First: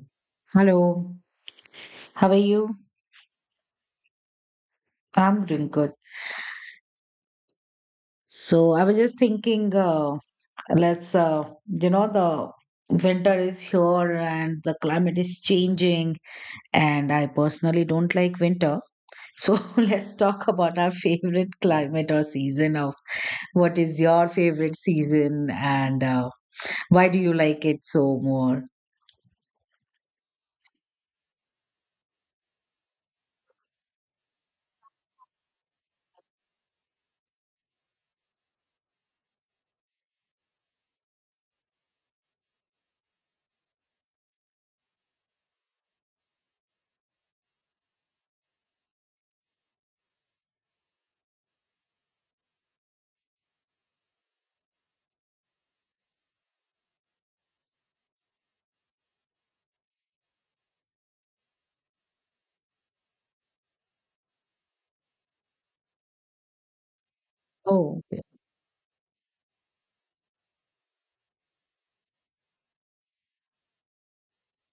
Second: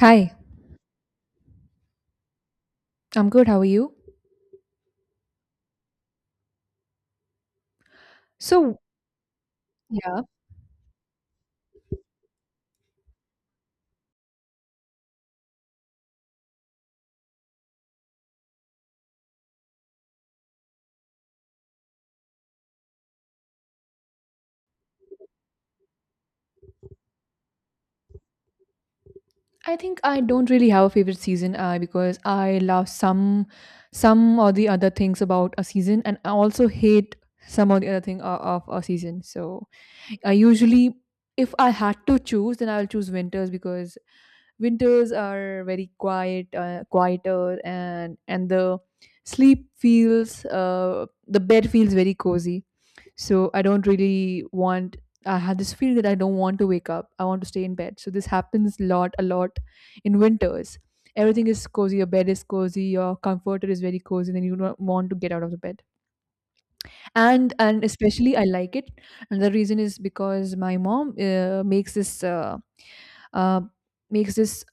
Hi, Hello, how are you? I'm good. How are you? I'm doing good. So So, I was just thinking, yeah, let's, The winter is here and the climate is changing, and I personally don't like winter. So let's talk about our favorite climate or season of what is your favorite season and why do you like it so more? I think I don't really have a favorite season because I love some or the other things about a season, and I also hate some or the other thing of a season. So, I usually, if I had to choose, then I'll choose winters because winters are very quiet, quieter, and the sleep feels the bed feels very cozy, so I don't really want, I have this feel that I don't want to wake up, I want to stay in bed. So this happens a lot in winters. Everything is cozy, your bed is cozy, your comforter is very cozy, then you don't want to get out of the bed. And Oh, especially I like it, and the reason is because my mom makes this uh, makes this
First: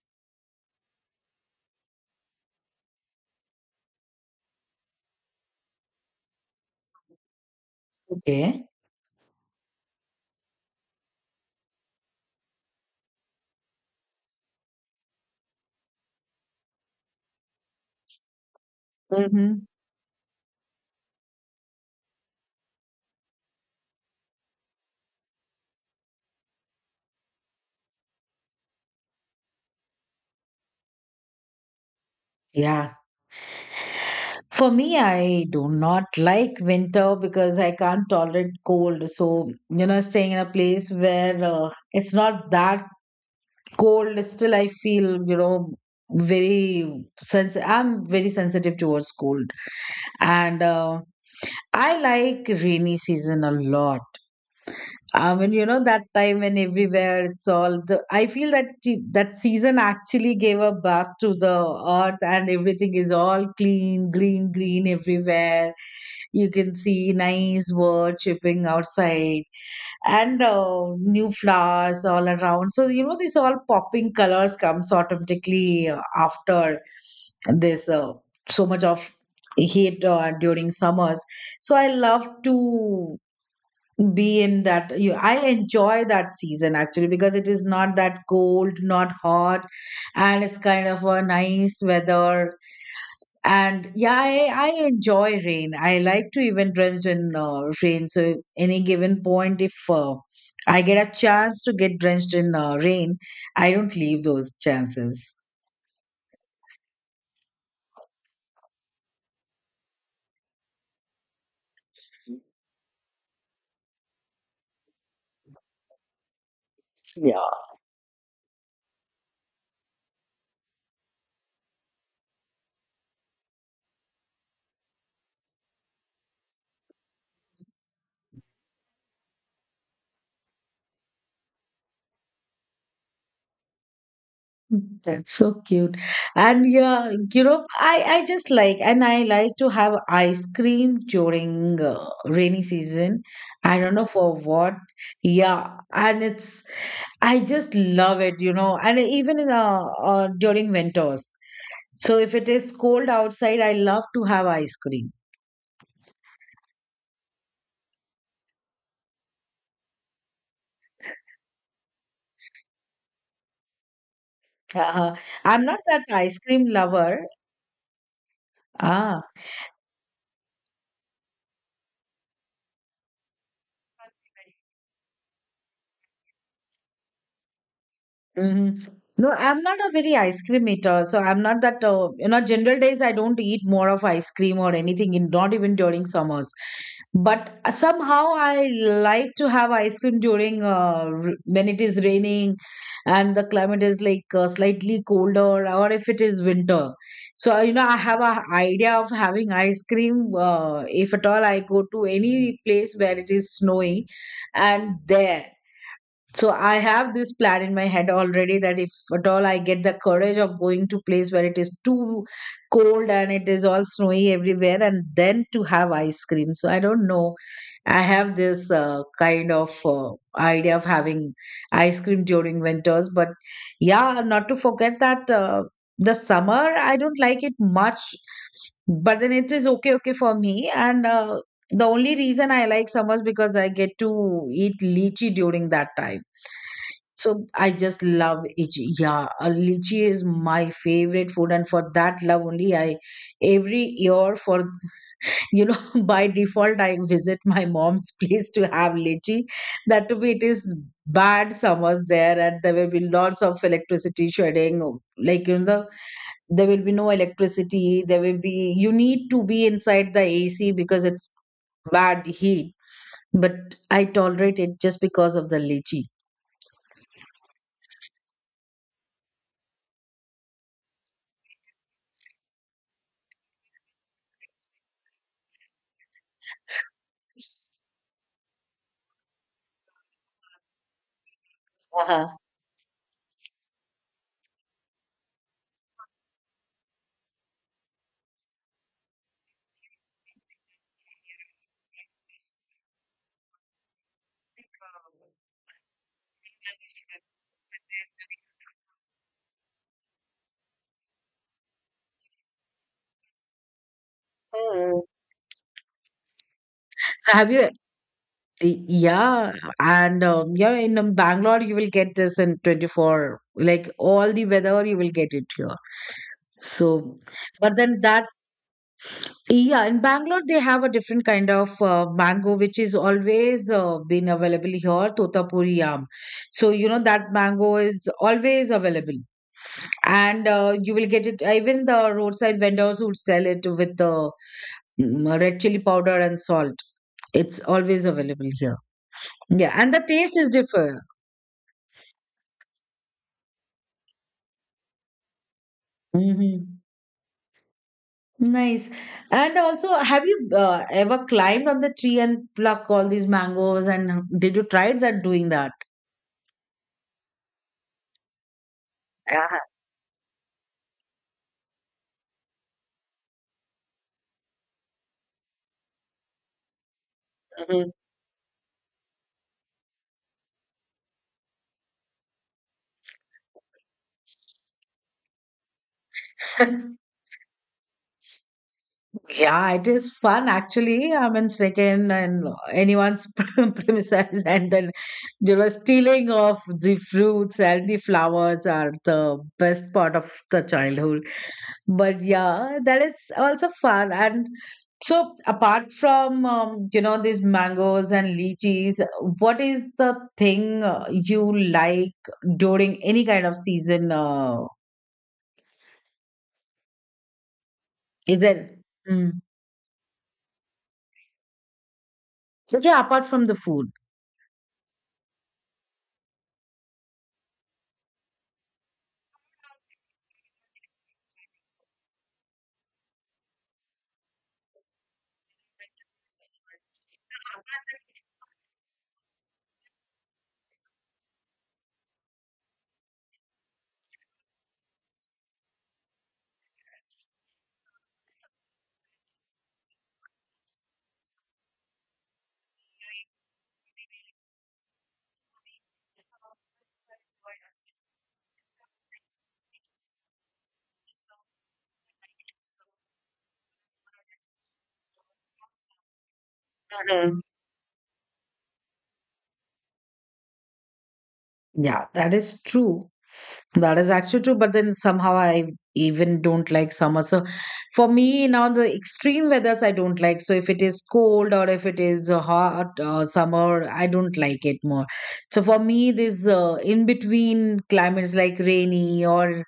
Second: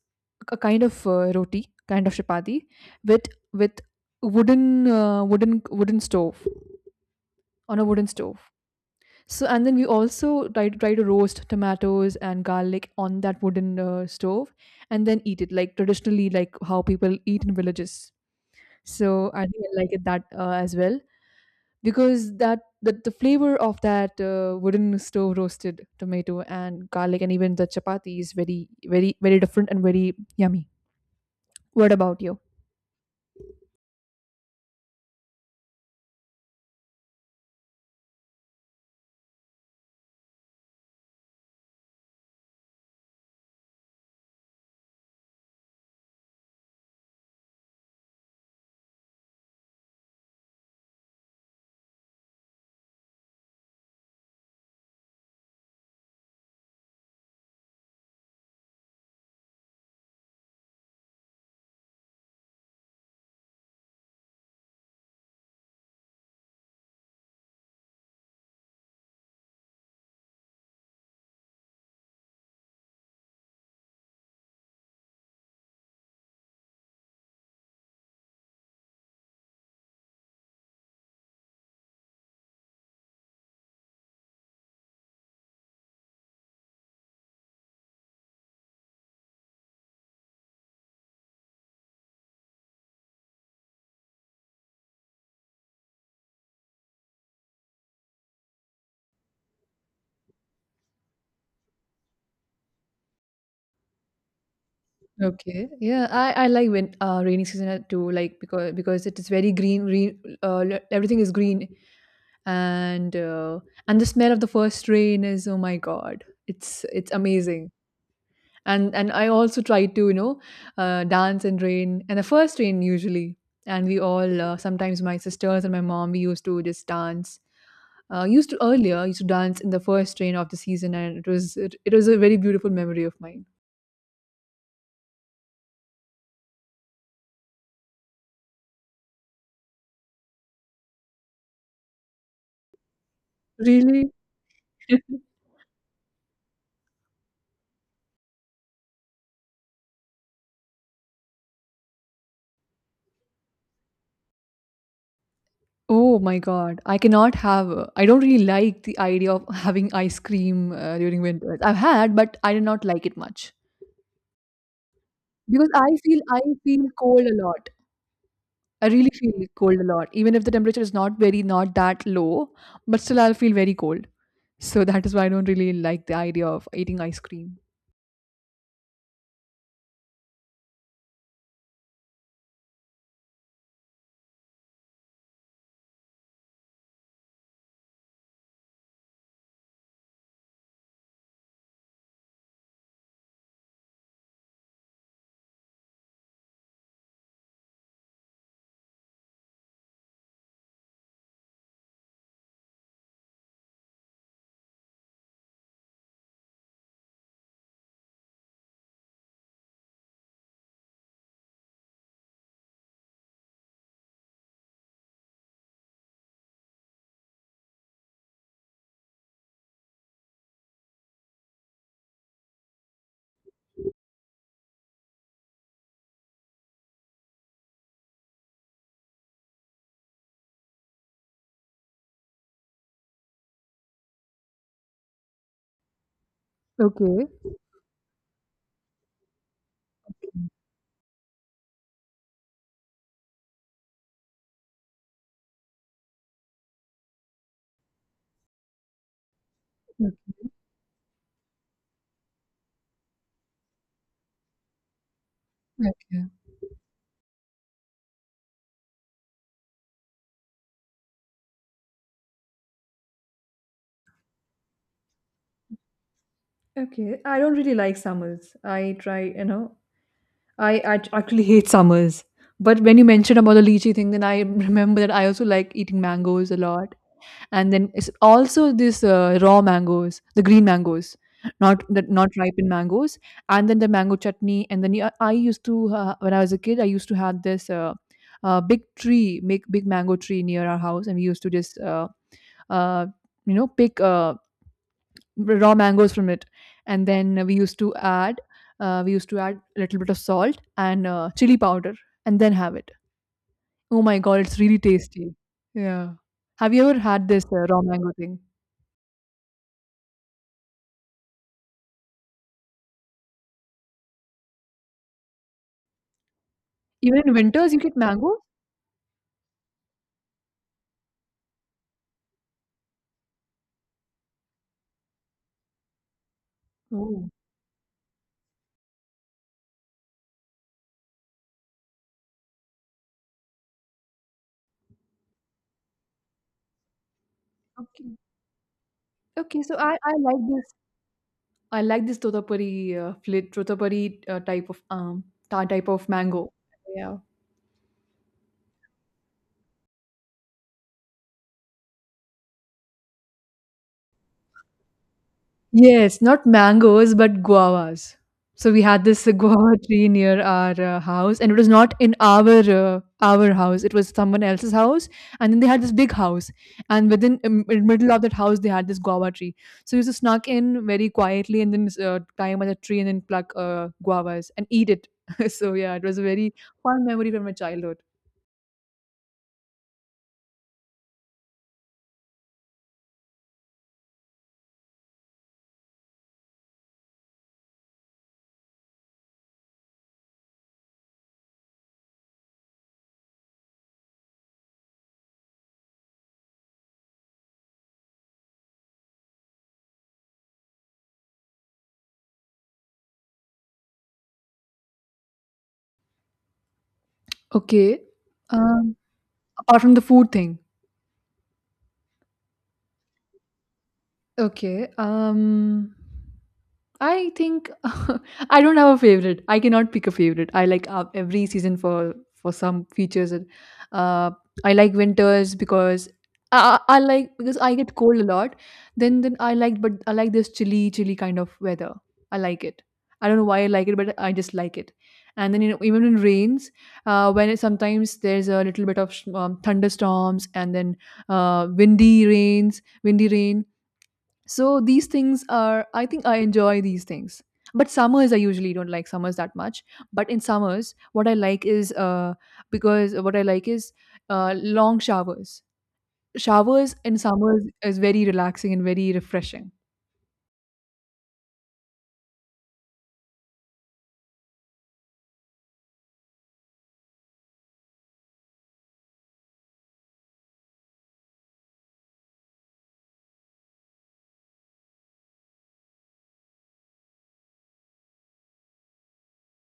a kind of roti, kind of chapati, with with wooden wooden stove, on a wooden stove. okay. So, and then we also try to try to roast tomatoes and garlic on that wooden stove, and then eat it like traditionally, like how people eat in villages. So I Mm-hmm. think I like it that as well, because the flavor of that wooden stove roasted tomato and garlic, and even the chapati, is very different and very yummy. What about you? Yeah. For me, I do not like winter because I can't tolerate cold. So, staying in a place where it's not that cold, still I feel, I'm very sensitive towards cold. And I like rainy season a lot. That time when everywhere it's all the, I feel that that season actually gave a bath to the earth and everything is all clean, green, green everywhere. You can see nice bird chirping outside and new flowers all around. So, these all popping colors comes automatically after this so much of heat during summers. So I love to be in that you I enjoy that season actually because it is not that cold not hot, and it's kind of a nice weather. And yeah, I enjoy rain. I like to even drench in rain, so any given point if I get a chance to get drenched in rain, I don't leave those chances. Okay. Yeah, I like when rainy season too, like, because it is very green, everything is green, and uh, and the smell of the first rain is, oh my god, it's amazing. And I also try to, you know, dance in rain, and the first rain usually, and we all, sometimes my sisters and my mom, we used to just dance, used to dance in the first rain of the season. And it was, it was a very beautiful memory of mine. That's so cute. And yeah, I just like, and I like to have ice cream during rainy season. I don't know Really? for what. Yeah, and I just love it, and even in during winters. So if it is cold outside, I love to have ice cream. Oh my God. I cannot have, I don't really like the idea of having ice cream during winter. I've had, but I did not like it much. Uh, I'm Because not that I ice cream feel lover. cold a lot. I really Ah. feel cold a lot, even if the temperature is not very, not that low, but still I'll feel very cold. So that is why I don't really like the idea of eating ice cream. Hmm. No, I'm not a very ice cream eater. So I'm not that, general days I don't eat more of ice cream or anything, in, not even during summers. But somehow I like to have ice cream during when it is raining and the climate is like slightly colder or if it is winter. So, I have a idea of having ice cream if at all I go to any place where it is snowing and there. So I have this plan in my head already that if at all I get the courage of going to place where it is too cold and it is all snowy everywhere and then to have ice cream. So I don't know. I have this kind of idea of having ice cream during winters, but yeah, not to forget that the summer I don't like it much, but then it is okay for me. And The only reason I like summers because I get to eat lychee during that time. Okay. So I just love lychee. Yeah, lychee is my favorite food, and for that love only, I every year for you know by default I visit my mom's place to have lychee. That Mm. too, it is bad summers there, and there will be lots of electricity shedding. Like you know, the, Okay. there will be no electricity. There will be you need to be inside the AC because it's bad heat. But I tolerate it just because of the lychee. Okay, I don't really like summers. I try, you know, I actually hate summers. But when you mentioned about the lychee thing, then I remember that I also like eating mangoes a lot. And then it's also this raw mangoes, the green mangoes, not the, Uh-huh. not ripened mangoes, and then the mango chutney. And I used to, when I was a kid, I used to have this big tree, big mango tree near our house, and we used to just uh, you know, pick raw mangoes from it, and then we used to add, we used to add a little bit of salt and chili powder, and then have it. Oh my god, it's really Hmm. tasty. Yeah. Have you ever had this Have you? raw mango thing? Yeah, and yeah, in Bangalore you will get this in 24. Like all the weather, you will get it here. So, Even in winters but you get then that mango. yeah, in Bangalore they have a different kind of mango which is always been available here, Totapuri yam. So you know Oh, that mango is always available, and you will get it even the roadside vendors would sell it with the red chili powder and salt. It's always okay. available here. Okay, Yeah, so and I the I taste like is this, different. I like this Totapuri, fla Totapuri, type of, ta type of mango. Mhm. Yeah. Nice. And also, have you ever climbed on the tree and pluck all these mangoes? And did you try that doing that? Yes, not mangoes, but guavas. So we had this Yeah. guava tree near our house, and it was not in our house. It was someone else's house, and then they had this big house. And within, in Mhm. middle of that house, they had this guava tree. So we just snuck in very quietly, and then climb on the tree and then pluck guavas and eat it. So yeah, it was a very fun memory from my childhood. Yeah, it is fun actually. I'm in Svekin and anyone's premises, and then you know, stealing of the fruits and the flowers are the best part of the childhood. But yeah, that is also fun. And so, apart from you know these mangoes and lychees, what is the thing you like during any kind of season? Okay. Is it? Um, Mm. apart from the food thing. Okay, apart from the food. Okay. Um, I think I don't have a favorite. I cannot pick a favorite. I like every season for some features. Uh, I like winters because I like, because I get cold a lot. Then I like, but I like this chilly kind of weather. I like it. I don't know why I like it, but I just like it. And then, you know, even in rains, when it, sometimes there's a little bit of thunderstorms, and then windy rains, windy rain, so these things are, I think I enjoy these things. But summers, I usually don't like summers that much. But in summers, what I like is, because what I like is long showers. Showers in Mhm. summers is very relaxing and very refreshing. Yeah, that is true. That is actually true, but then somehow I even don't like summer. So for me now the extreme weathers I don't like. So if it is cold or if it is hot or summer, I don't like it more. So for me, this in between climates like rainy or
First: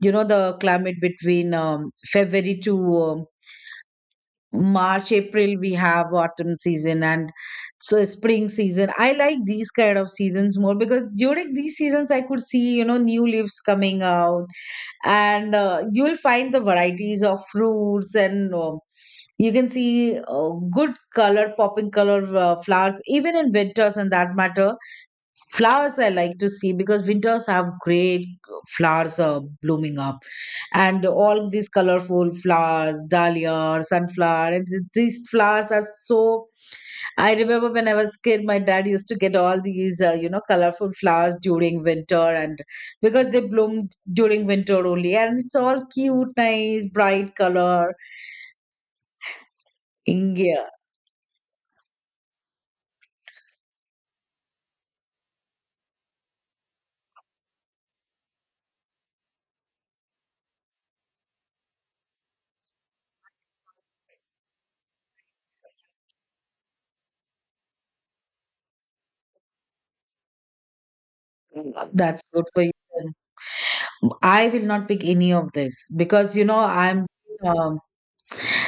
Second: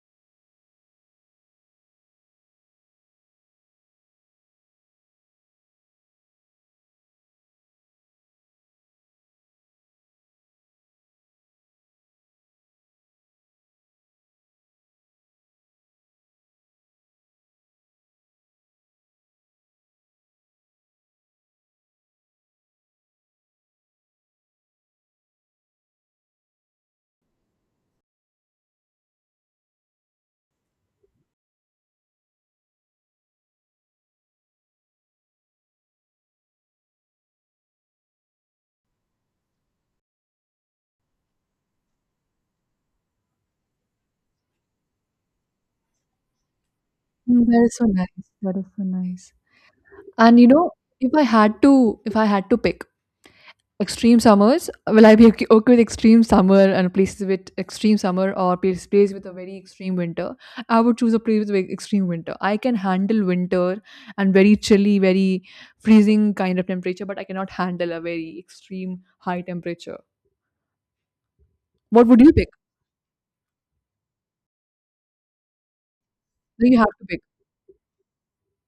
you know the climate between February to March, April we have autumn season and so spring season. I like these kind of seasons more because during these seasons I could see you know new leaves coming out and you will find the varieties of fruits and you can see good color popping color flowers even in winters and that matter flowers I like to see because winters have great flowers blooming up and all these colorful flowers dahlia sunflower and these flowers are so I remember when I was kid, my dad used to get all these, you know, colorful flowers during winter, and because they bloom during winter only, and it's all cute, nice, bright Mm, that is so color. nice. That is so nice. And you India, know, if I had to, if I had to pick, extreme summers? Will I be okay with extreme summer, and places with extreme summer, or place with a very extreme winter? I would choose a place with very extreme winter. I can handle winter, and very chilly, very freezing kind of temperature, but I cannot handle a very extreme high temperature. What would that's you good pick? for you. I will not pick any of this because you know You have to I'm. pick? um,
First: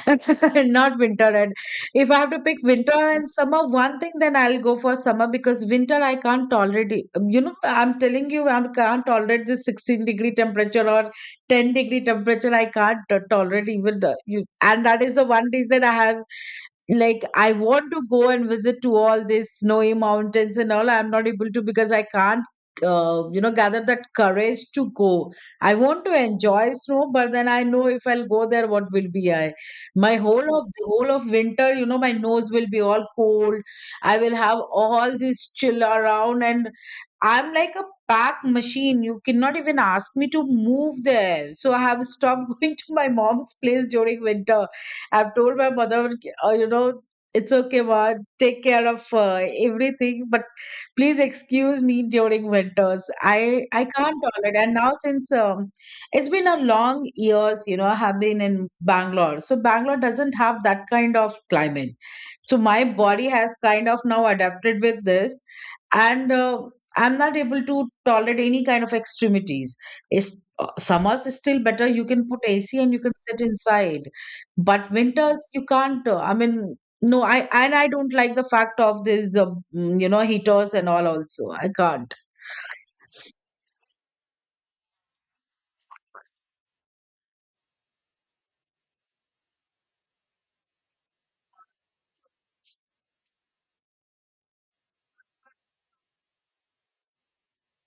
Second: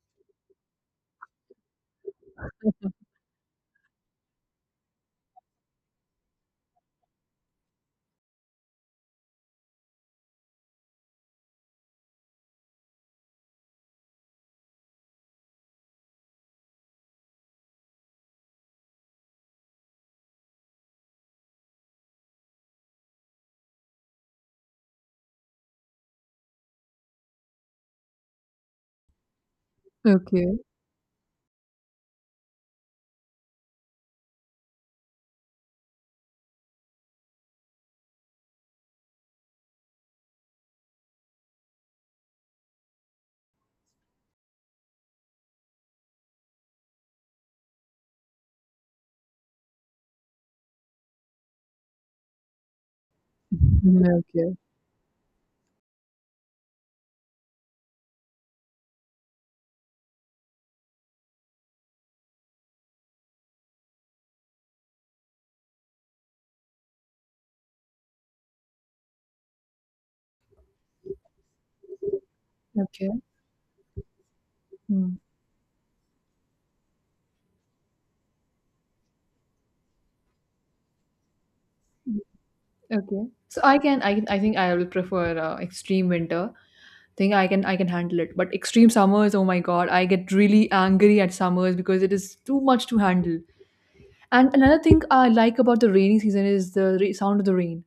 Not winter. And if I have to pick winter and summer, one thing, then I'll go for summer because winter I can't tolerate it. You know, I'm telling you, I can't tolerate this 16-degree temperature or 10-degree temperature. I can't tolerate even the you. And that is the one reason I have like I want to go and visit to all these snowy mountains and all. I'm not able to because I can't. You know, gather that courage to go. I want to enjoy snow, but then I know if I'll go there, what will be I? My whole Okay. of the whole of winter you know my nose will be all cold. I will have all this chill around, and I'm like a pack machine. You cannot even ask me to move there, so I have stopped going to my mom's place during winter. I've told my mother, you know, it's okay ma, take care of everything, but please excuse me during winters. I Mhm. can't Okay. tolerate. And now since it's been a long years, you know, I have been in Bangalore. So Bangalore doesn't have that kind of climate. So my body has kind of now adapted with this, and I'm not able to tolerate any kind of extremities. It's, summers is still better. You can put AC and you Okay. can sit inside, but Mm. winters you can't. I mean, no, I and I don't like the fact of this, you know, heaters and all. Also, I can't. Okay. So I can, I think I will prefer extreme winter. Think I can handle it. But extreme summers, oh my god, I get really angry at summers because it is too much to handle. And another thing I like about the rainy season is the sound of the rain.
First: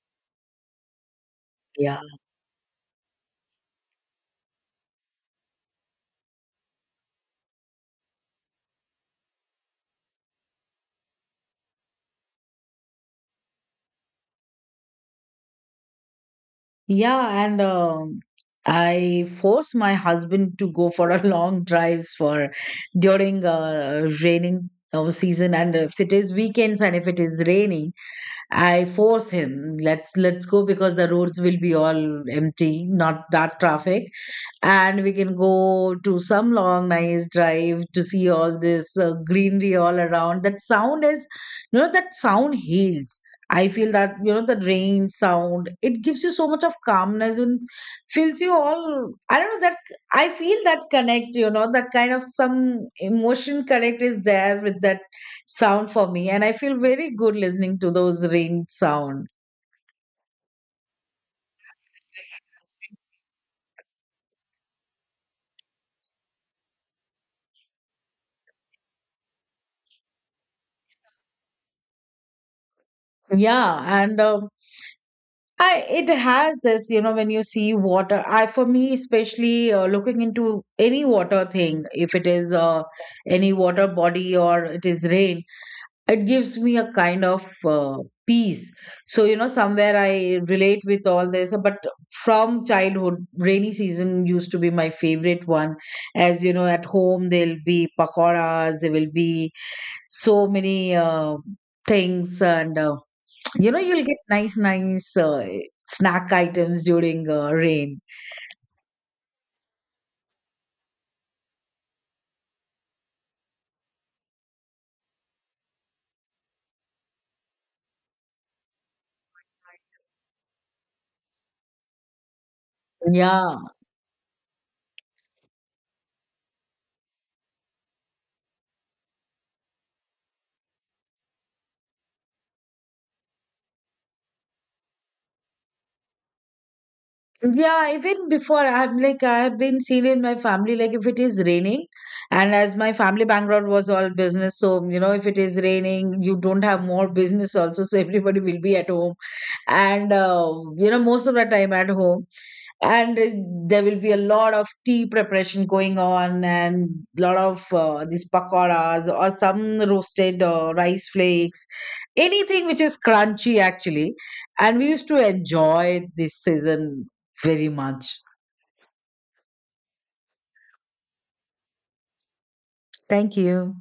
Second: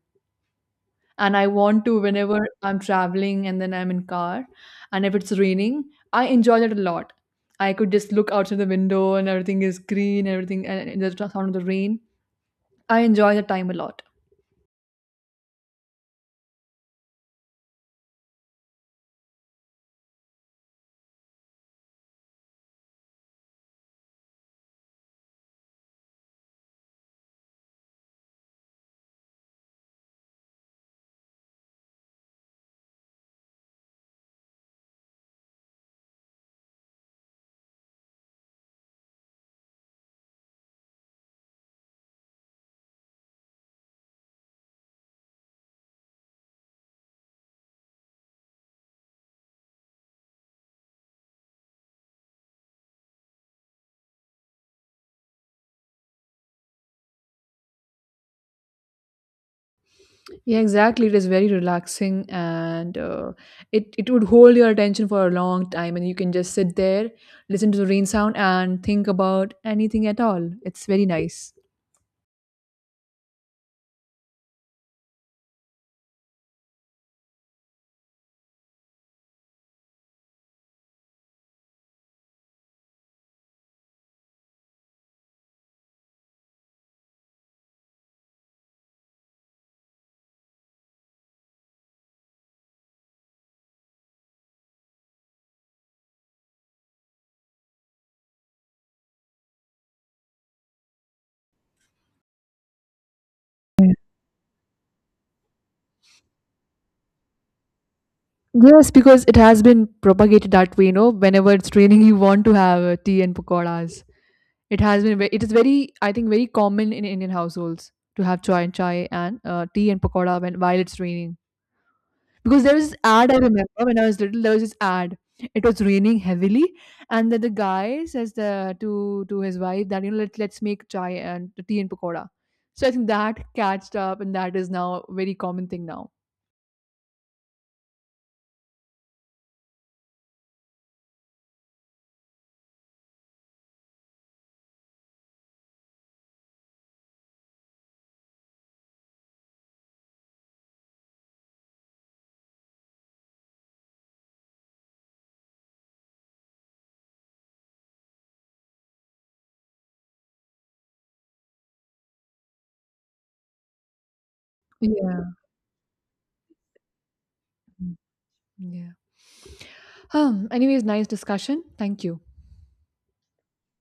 And I want to, Yeah. whenever I'm traveling and then I'm in car, and if it's raining, I enjoy that a lot. I could just look outside the window, and everything is green, everything, and the sound of the rain. I enjoy that time a lot. Yeah, and I force my husband to go for a long drives for during raining season, and if it is weekends and if it is raining, I force him. Let's go because the roads will be all empty, not that traffic, and we can go to some long nice drive to see all this greenery all around. That sound is you know that sound heals. I feel that you know the rain sound it gives you so much of calmness and fills you all. I don't know that I feel that connect. You know that kind of some emotion connect is there with that sound for me, and I feel very good listening to those rain sound. Yeah, exactly. It is very relaxing, and it it would hold your attention for a long time, and you can just sit there, listen to the rain sound, and think about anything at all. It's very nice. Yeah, and I it has this, you know, when you see water. I for me, especially looking into any water thing, if it is any water body or it is rain, it gives me a kind of peace. So you know, somewhere I relate with all this. But from childhood, rainy season used to be my favorite one. As you know, at home there'll be pakoras, there will be so many things and. You know, Yeah. you'll get nice, nice snack items during rain. Yes, because it has been propagated that way. You know, whenever it's raining, you want to have tea and pakoras. It has been, it is very, I think, very common in Indian households to have chai and tea and pakora when, while it's raining. Because there was this ad, I Yeah. remember when I was little, there was this ad. It was raining heavily, and then the guy says to his wife that, you know, let's make chai and tea and pakoda. So I think that catched up, and that is now a very common thing now. Yeah, even before I'm like I've been seen in my family, like if it is raining, and as my family background was all business, so you know, if it is raining, you don't have more business also, so everybody will be at home. And you know most of the time at home, and there will be a lot of tea preparation going on, and lot of these pakoras or some roasted rice flakes, anything which is crunchy actually, and we used to Yeah. enjoy this season very Mm, much. yeah. Um, anyways, nice discussion. Thank you. Thank you.